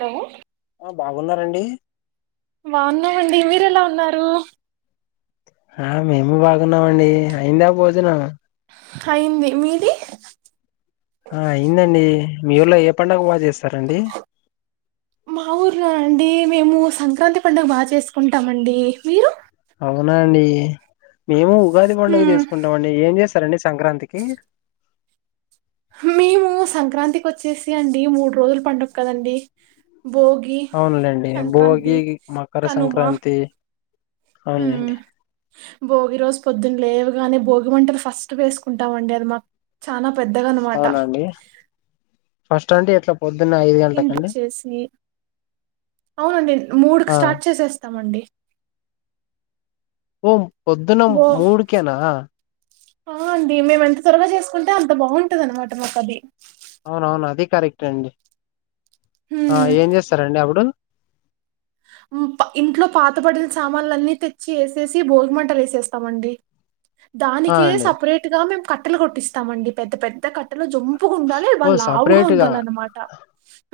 Hello ఆ బాగున్నారండి బాగున్నామండి మీరు ఎలా ఉన్నారు హా మేము బాగున్నామండి అయిందా భోజనం అయింది మీది ఆ అయిందండి మీఊర్లో ఏ పండుగ బాగ జేస్ మా ఊర్లో అండి మేము సంక్రాంతి పండగ బాగా చేసుకుంటామండి మీరు అవునా అండి మేము ఉగాది పండగ హ్మ్ చేసుకుంటామండి ఏం చేస్ వత్తారా అండి సంక్రాంతికి మేము సంక్రాంతికి వచ్చేసి అండి మూడు రోజులు పండక్కదండీ అవునులేండి భోగి మకర కనుమ సంక్రాంతి అవున్ హ్మ్ లేండి భోగి రోజు పొద్దున లేవగానే భోగిమంటలు ఫస్ట్ వేసుకుంటామండి అది మాకు చానా పెద్దదనమాట అవునండి ఫస్ట్ అంటే ఎట్ల ఇంటి వచ్చేసి అవునండి మూడుకి ఆ స్టార్ట్ చేసేస్తామండి ఓమ్ పొద్దున బో మూడుకేనా ఆ అండి మేము ఎంత త్వరగా చేసుకుంటే అంత బాగుంటది అనమాట మాకు అది అవునవును అది కరెక్టేఅండి ఆ హ్మ్ ఏం జెస్తారండి అబ్బుడు ఇంట్లో పాతబడిల సామాన్లు అన్నీ తెచ్చి ఏసేసి భోగిమంటలు ఏసేస్తామండి ఆ దానికే అండి సపరేట్ గా మేం కట్టెలు కొట్టిస్తామండి పెద్ద పెద్ద కట్టె లు జొంపుగుండాలి బా ఓ లావుగా సపరేట్ గా ఉండాలనమాట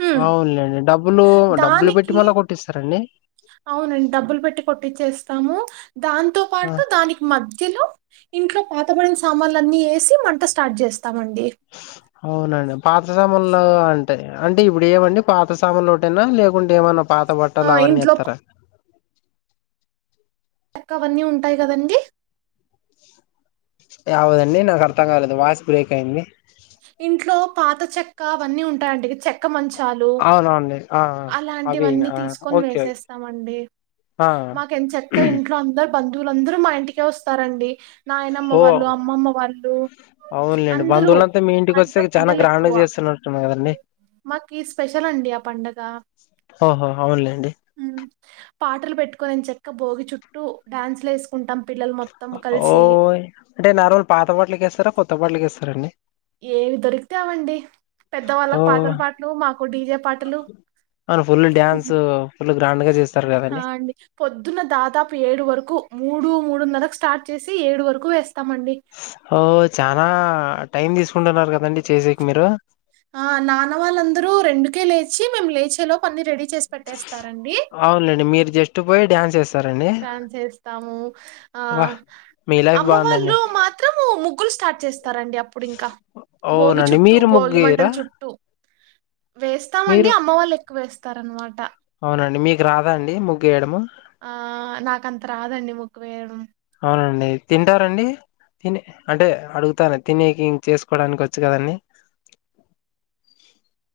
హ్మ్. అవునులేండి డబ్బులు డబ్బులు పెట్టి దానికి మళ్ళా కొట్టిస్తారండి అవునండి డబ్బులు పెట్టి కొట్టిచేస్తాము దాంతో ఆ పాటు దానికి మధ్యలో ఇంట్లో పాత పడిన సామాన్లు అన్నీ వేసి మంట స్టార్ట్ చేస్తా అవునండి పాత సామాన్లు అంటే ఇప్పుడు ఏమండి పాత సామాలోటేనా లేకుంటే ఏమన్నా పాత ఆ! బట్టలు అవన్నీ ఇంట్లో వేస్తారా ఎక్క అవన్నీ ఉంటాయి కదండీ యావదండి నా అర్థం కాలేదు వాయిస్ బ్రేక్ అయింది ఇంట్లో పాత చెక్క అవన్నీ ఉంటాయండి చెక్క మంచ్ తాలు అవునవునండి ఆ ఆ! అవినా అలాంటివన్నీ ఆ! తీసుకొని ఓకే ఓకే వేసేస్తామండి ఆ మాకు ఎం చెక్క ఇంట్లో అందరు బంధువులందరూ మా ఇంటికే వస్తారండి నాయనమ్మ ఓ వాళ్ళు అమ్మమ్మ వాళ్ళు అవునులేండి అందరూ బంధువులంతా మీ మా ఇంటికి వస్తే ఇంట్లో చాలా పిల్లలు గ్రాండ్ గా ఎక్కువ చేస్తున్నట్టున్నారు కదండి మాకు స్పెషల్ అండి ఆ పండగ ఓహో అవునులేండి ఉమ్ పాటలు పెట్టుకుని ఎం చెక్క భోగి చుట్టూ డ్యాన్సులు వేసుకుంటాం పిల్లలు మొత్తం ఓ్ కలిసి అంటే నార్మలు పాత పాట్లకేస్తారా కొత్త పాట్లకేస్తారండి ఏవి దొరికితే అవండి ఓ పెద్దవాళ్ళకి పాతల పాటలు మాకు డీజే పాటలు ఫుల్ డ్యాన్స్ ఫుల్ గ్రాం ఆ అండి పొద్దున్న దాదాపు ఏడు వరకు మూడు మూడున్నరకు స్టార్ట్ చేసి ఏడు వరకు వేస్తా ఓ చనా టైం తీసుకుంటున్నారు కదండి చేసేకి మీరు ఆ నాన్న వాళ్ళందరూ రెండుకే లేచి మేము లేచే లోపు అన్ని రెడీ చేసి పెట్టేస్తారండి. అవున్లెండి మీరు జస్ట్ పోయి డ్యాన్స్ ఏస్తారండి డ్యాన్స్ చేస్తాము ఆ వా మీ లైఫ్ అమ్మ బాగుందండి వాళ్ళు మాత్రము ముగ్గులు స్టార్ట్ చేస్తారండి అప్పుడు ఇంకా భోగి అవునండి చుట్టూ మీరు భోగి మంటల ముగ్గేయరా చుట్టూ వేస్తామండి మీరు అమ్మ వాళ్ళు ఎక్కువ వేస్తా స్తారు రనమాట అవునండి మీకు రాదా అండి ముగ్గేయడము ఆ నాకంత రాదండి ముగ్గు వేయడం అవునండి తింటారండి తిని అంటే అడుగుతాన తినేకి ఇం చేసుకోవడానికి వచ్చు కదండి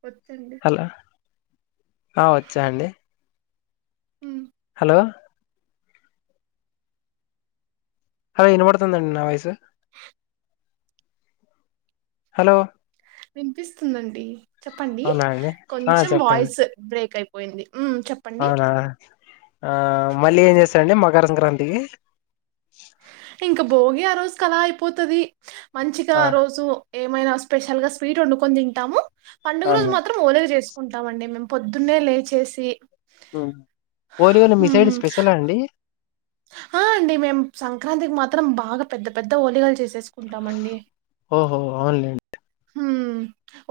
వచ్చండి హలో ఆ వచ్చా అండి హు హలో హా ఇన్బడుతుందండి నా వాయిస్ హలో వినిపిస్తుందండి చెప్పండి అవునా అండి ఆ కొంచెం చెప్పండి వాయిస్ బ్రేక్ అయిపోయింది హ్మ్. చెప్పండి. అవునా ఆ మళ్ళీ ఏం చేస్తారండి మాకు గరం గరం ది ఇంక భోగి ఆ రోజు క అలా అయిపోతుది మంచిగా ఆ రోజు ఏమైనా స్పెషల్ గా స్వీట్ వండుకొని తింటాము పండుగ రోజు అవును మాత్రం ఒలిగా చేసు ఉంటామండి మేము పొద్దున్నే లేచేసి ఓలివలు మిసైడ్ హ్మ్. స్పెషలా అండి ఆ అండి మేము సంక్రాంతికి మాత్రం బాగా పెద్ద పెద్ద ఓలిగాలు చేసేసుం ఓహో అవున్లే హ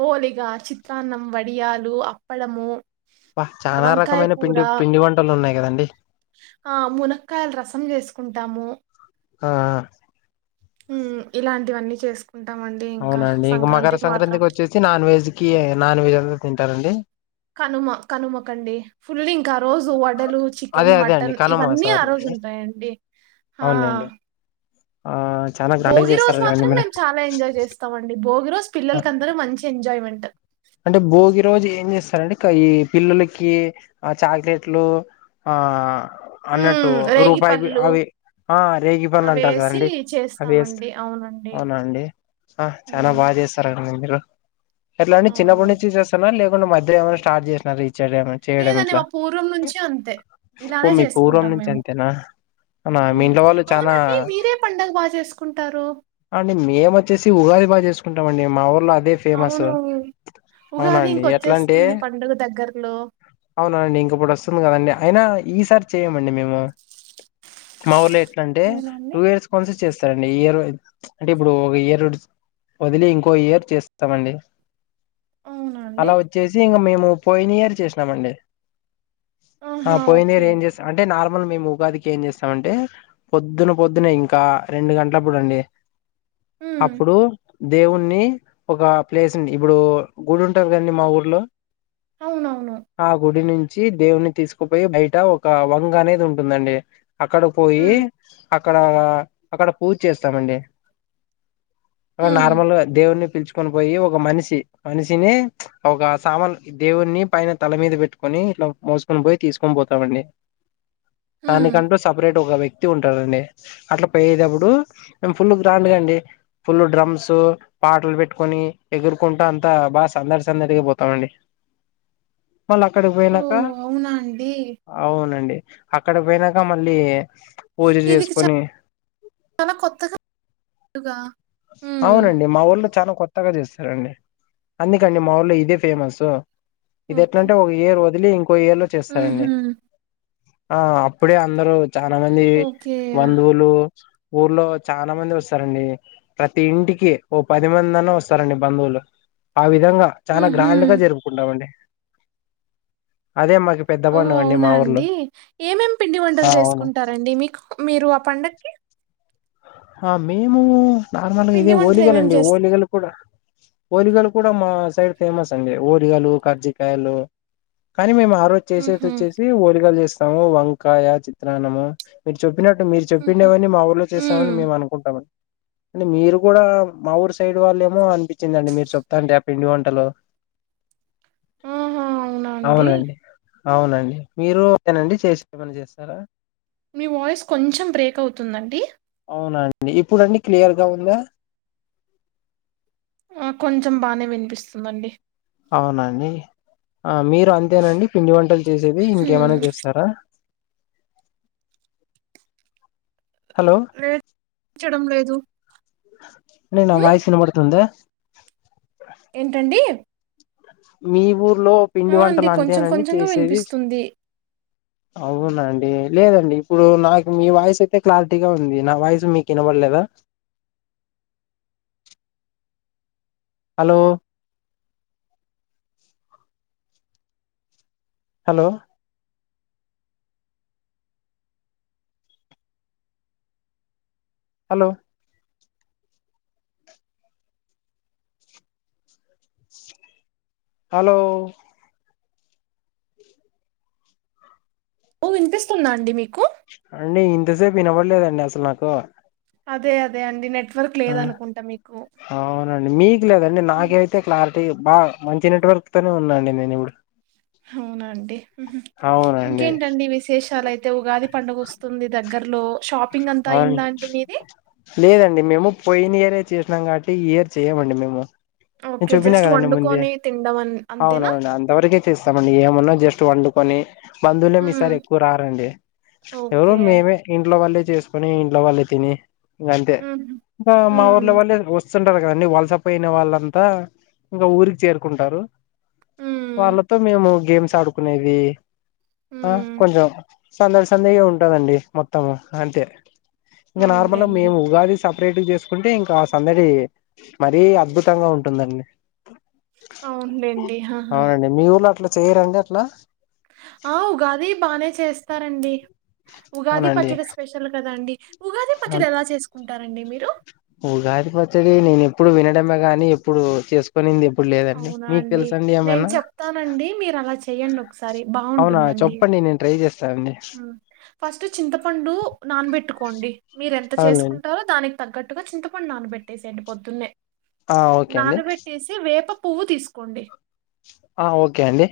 హోలిగా చిత్రాన్నం వడియాలు అప్పలము బ చాలా రకమైన పిండి పిండి వంటలు ఉన్నాయి కదండి ఆ మునక్కాయలు రసం చేసుకుంటాము ఆ మ్ ఇలాంటివన్నీ చేసుకు అవునండి ఇంక మకర సంక్రాంతికి వచ్చేసి నాన్ వెజ్ కి నాన్ వెజ్ అంతా తింటారండి కనుమ కనుమకండి ఫుల్ం కా రోజు వడలు అదే చికెన్ అదే అండి మటన్ కనుమ ఇవన్నీ ఆ సారీ రోజు అండి ఉంటాయండి ఆ, అవునులేండి ఆ చాలా గ్రాండ్ గా భోగి రజు చేస్తారు కదండి మాత్రం మీరు మేము చాల ఎంజాయ్ చేస్తామండి భోగి రోజు పిల్లలకి అందరూ మంచి ఎంజాయ్మెం అంటే భోగి రోజు ఏం చేస్తారండి కై పిల్లలకి ఆ చాక్లెట్లు ఆ అన్నట్టు మ్మ్, రేగి రూపాయి బి పళ్ళు అవి ఆ రేగి పళ్ళు అంటారు అవేసి కదండి అది వేస్ చేస్తామండి అవునండి అవునా అండి హా చానా ఉమ్, బాగా చేస్తారు అండి మీరు ఎట్లా అండి అవును చిన్నప్పటి నుంచి చేస్తున్నార లేకుంట మధ్యలే ఏమైనా స్టార్ చేస్నారా ఈ చెడ ఏమన్నా చేయడం లేదండి ఇట్లా మా పూర్వం నుంచి అంతే ఓ మీ పూర్వం నుంచి అంతేనా అవునా మీ మ్ ఇంట్లో వాళ్ళు చానా అవునండి మీరే పండగ బాగా చేసుకుంటారు ఆ అండి మేము వచ్చేసి ఉగాది బాగా చేసుకుంటాం అండి మా ఊర్లో అ అవును అవునా ఉగాది అండి ఎట్లా అంటే ఇంకొచ్చేస్తుంది పండుగ దగ్గరలో అవునా అండి ఇంకప్పుడు వస్తుంది కదండి అయినా ఈ సారి చేయమండి మేము మా ఊర్లో ఎట్లాంటే అవునండి టూ ఇయర్స్కి వన్స్ చేస్తారండి ఈ ఇయర్ అంటే ఇప్పుడు ఒక ఇయర్ వదిలి ఇంకో ఇయర్ చేస్తామండి అవునండి అలా వచ్చేసి ఇంక మేము పోయినియర్ చేసినామండి ఆ ఆహా! పోయిన ఓకే. ఇయర్ ఏం చేస్ అంటే నార్మ్ మల్ మేము ఉగాదికి ఏం చేస్తామంటే పొద్దున పొద్దున ఇంకా రెండు గంటలప్పుడు అండి హ్మ్. అప్పుడు దేవుణి ఒక ప్లేస్ ఇప్పుడు గుడి ఉంటాది కదండీ మా ఊర్లో అవునవును. ఆ గుడి నుం చ్చి దేవుని తీసుకుపోయి బయట ఒక వంగ అనేది ఉంటుందండి అక్కడ పోయి హ్మ్. అ క్కడ అక్కడ పూజ చేస్తామండి అక్కడ హ్మ్. నార్మల్గా దేవుని న్నీ పిలుచుకొని పోయి ఒక ఒక మనిషి మనిషినే ఒక సామాన్ దేవుని పైన తల మీద పెట్టుకుని ఇట్లా మోసుకు కొనిపోయి తీసుకొని పోతామండి హ్మ్. దానికంటూ సపరేట్ వోకా వ్య క్తి ఉంటారండి అట్లా పోయేటప్పుడు మేము ఫుల్ గ్రాండ్గా అండి ఫుల్ డ్రమ్స్ పాటలు పెట్టుకొని ఎగురుకుంటూ అంతా బాగా సందడి సందడిగి పోతామండి మళ్ళ అక్కడికి పోయినాక ఓహ్! అవునా అండి? అవునండి అక్కడ పోయినాక మళ్ళీ పూజ ఇది చ చేసుకొని చాలా కొత్తగా గా అవునండి మా ఊల్ ల్లో చానా కొత్తగా చేస్తారండి అందుకండి మాఊల్లో ఇదే ఫేమసు ఇది ఓకే. ఎట్లంటే ఒక ఇయర్ వదిలి ఇంకో ఇయర్ లో చేస్తారండి హుహు. ఆ అప్పుడే అందరూ చానా మంది ఓకే. బంధువులు ఊర్లో చాలా మంది వస్తారండి ప్రతి ఇంటికి ఓ పది మంది అన్నా వస్తారండి బంధువులు పావి ధంగా చాలా హుహు. గ్రాండ్ గా జరుపుకుంటామండి అదే మా పెద్ద ఓ పండుగ అవునా ఊర్లో అండి ఏమేమి పిండి ఆ వంటలు అవును చేసుకుంటారండి మీకు మీరు పండక్కి ఆ మేము నార్మల్గా ఇదే పిండి వంటలేమేం ఓలిగలండి చేస్ ఓలిగలు కూడా ఓలిగలు కూడా మా సైడ్ ఫేమస్ అండి ఓలిగాలు కజ్జికాయలు కానీ మేము ఆ రోజ్ చేసేతి హుహు. వచ్చేసి ఓలిగాలు చేస్తాము వంకాయ, చిత్రాన్నము మీరు చ ప్పినట్టు మీరు హుహు. చెప్పిండేవన్నీ మా ఊళ్ళో హ్మ్. చేస్తామని మేము అనుకుంటాము అంటే మీరు కూడా మా ఊరు సైడ్ వాళ్ళేమో అనిపించిందండి మీరు చెప్తాంటే ఆ పిండి వంటలు ఆహా! అవునా అండి? అవునండి అవునండి మీరు ఓకే నా అండి చేసి ఏమనా చేస్తారా మీ వాయిస్ కొంచెం బ్రేక్ అవుతుందండి అవునాండి ఇప్పుడుండి క్లియర్ గా ఉందా ఆ కొంచెం బానే వినిపిస్తుందండి అవునండి ఆ మీరు అంతేనండి పిండి వంటలు చేసేది హ్మ్. ఇంకేమైనా చేస్తారా హలో లేదు చేఛిడం లేదు నా హ్మ్? వాయిస్ వినబడుతుందా ఏంటండి మీ ఊర్లో ఆ పిండి అండి వంటలు కొంచెం అంతేనండి కొంచెంగా చేసేది వినిపిస్తుంది అవునండి లేదండి ఇప్పుడు నాకు మీ వాయిస్ అయితే క్లారిటీగా ఉంది నా వాయిసు మీకు వినబడలేదు లా అ హలో హలో హలో హలో ఓ వినిపిస్తుందా అండి మీకు అండి ఇంతసేపు వినవడలేదండి అసలు నాకు అదే అదే అండి నెట్వర్క్ ఆ లేదు అనుకుంటా మీకు అవునండి మీకు లేదండి నాక ఉమ్, అయితే క్లారిటీ బా మంచి నెట్వర్క్ తనే ఉన్నాండి నేను ఇప్పుడు అవునండి ఉహు అవునండి ఇంకేంటండి విశేషాలయితే ఉగాది పండుగ వస్తుంది దగ్గరలో షాప్ అ లేదండి మేము పోయిన ఇయరే చేసినాం కాబట్టి ఈ ఇయర్ చేయమండి మేము నేను ఓకే చెప్పిన జస్ట్ కదా అండి ముందే వండుకొని తినడం అన్- అంతేనా అవునవును అంతవరకే చేస్తామండి ఏమన్నా జస్ట్ వండుకొని బంధువులే ఏమీ ఇసారి ఉమ్, ఎక్కువ రారండి ఎవరు ఓకే మేమే ఇంట్లో వాళ్లే చేసుకొని ఇంట్లో వాళ్ళే తిని గంతే ఉమ్, ఇంకా మా ఉమ్, ఊర్లో ఎవలు లేరు దోస్తులు వస్తుంటారు కదా వలస పోయిన వాళ్ళంతా ఇంకా ఊరికి చేరుకుంటారు ఉమ్, వాళ్ళతో మేము గేమ్స్ ఆడుకునేది ఆ ఉమ్, కొంచెం సందడి సందిగా ఉంటుందండి మొత్తము అంతే ఇంకా నార్మల్ గా అవునులేండి మేము ఉగాది సపరేట్ చేసుకుంటే ఇంకా సందడి మరీ అద్భుతంగా ఉంటుందండి అవునులేండి ఆహా. అవును అండి మీ ఊర్ల అట్లా చేయరండి అట్లా ఆ ఉగాది బానే చేస్తారండి ఉగాది అవునండి పచ్చడి స్పెషల్ కదండి ఉగాది అవును. పచ్చడి ఎలా చేసుకుంటారండి మీరు ఉగాది పచ్చడి నేను ఎప్పుడు వినడమే గాని ఎప్పుడు చేసుకునింది ఎప్పుడు లేదండి అవునా మీకు అండి తెలుసండి నేను ఏమైనా చెప్తానండి మీరు అలా చెయ్యండి ఒకసారి అవునా బాగుంటుందండి చెప్పండి నేను ట్రై చేస్త హు ఫస్ట్ చింతపండు నానబెట్టుకోండి మీరెంత అవునండి చేసుకుంటారో దాని తగ్గట్టుగా చింతపండు నానబెట్టేసేయండి పొద్దున్నే ఆ ఓకే అండి నానబెట్టేసి వేప పువ్వు తీసుకోండి ఆ ఓకే అండి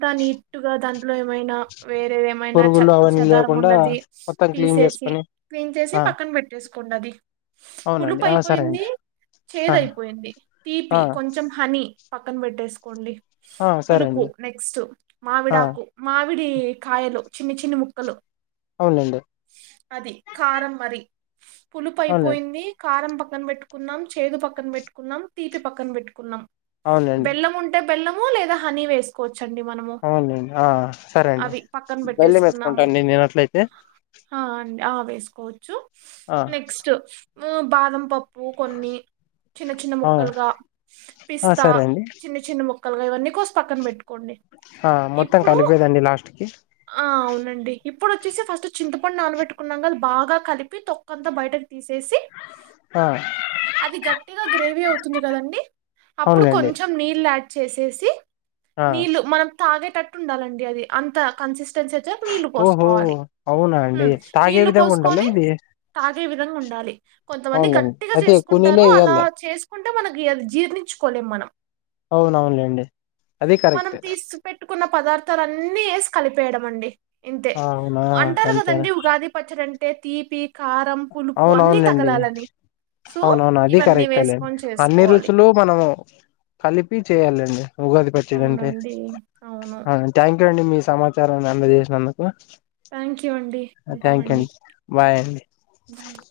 అంత నీటు గా దాంట్లో ఏమైనా వేరే ఏమైనా పురుగులు చెత్త అవన్నీ చదారం లేకుండా ఉన్నది మొత్తం క్లీన్ తీసేసి చేసుకొని క్లీన్ చేసి ఆ పక్కన పెట్టేసుకోండి అది అవునండి పులుపు ఆ సరే అయిపోయింది అండి ఆ చేదు అయిపోయింది తీపి ఆ కొంచెం హని పక్కన పెట్టేసుకోండి ఆ సరే పులుపు అండి నెక్స్ట్ ఆ మావిడాకు మావి మామిడి కాయలు చిన్న చిన్న ముక్కలు అవునండి అది కారం మరి పులుపు అవునులేండి అయిపోయింది కారం ప పక్కన పెట్టుకున్నాం చేదు పక్కన పెట్టుకున్నాం తీపి పక్కన పెట్టుకున్నాం అవునులేండి బెల్లం ఉంటే బెల్లము లేదా హనీ వేసుకో అవునులేండి ఆ సరే అండి అవి పక్కన బెల్లం వేసుకుంటా పెట్టేసుకున్నాము అండి నేనట్లయితే ఆ ఆ వేసుకోవచ్చు నెక్స్ట్ మ్మ్ బాదం పప్పు కొన్ని చిన్న చిన్న అవును ముక్కలుగా ఆ పిస్తా సరే అండి చిన్న చిన్న ముక్కలుగా ఇవన్నీ కోసి పక్కన పెట్టు ఆ మొత్తం కలిపేది అండి లాస్ట్ కి ఆ అవునండి ఇప్పుడు వచ్చేసి ఫస్ట్ చింతపండు నానబెట్టుకున్నా క బాగా కలిపి తొక్కంతా బయటకి తీసేసి ఆ అది గట్టిగా గ్రేవీ అవుతుంది కదండి అప్పుడు అవునులేండి కొంచెం నీళ్ళు యా చేసేసి ఆ నీళ్లు మనం తాగేటట్టు ఉండాలండి అది అంత కన్సిస్ టెన్సీ నీళ్లు ఓహో పోసుకోవాలి అవునా అండి మ్మ్ తాగే నీళ్లు విధంగా ఉండాలా పోసుకొని ఇది తాగే విధంగా ఉండాలి కొంతమంది అవునులేండి గట్టిగా అయితే ఎక్కువ చేసుకుంటారు నీళ్ళే అలా ఎయ్యాల చేసు కుంటే మనకి అది జీర్ణించుకోలేం మనం అవునవునులేండి అది మనం కరెక్ట్ తీసు పెట్టుకున్న పదార్థాలు అన్ న్ని వేసి కలిపేయడం అండి ఇంతే అవునా అంటారు అంతేనా కదండి ఉగాది పచ్చడి అంటే తీపి కారం పులుపు అన్ని అవునవునులేండి తగలాలని సో అవునవును అది ఇవన్నీ కరెక్టలే వేసుకొని అన్ని చేసుకోవాలి రుచులు మనము కలిపి చేయాలెండి ఉగాది పచ్చడి అంటే అవునండి అవును ఆ థ్యాంక్ యూ అండి మీ సమాచారాన్ని అందజేసినందుకు థ్యాంక్ యూ అండి థ్యాంక్ యూ ఉంటామండి అండి బాయ్ అండి బాయ్ అన్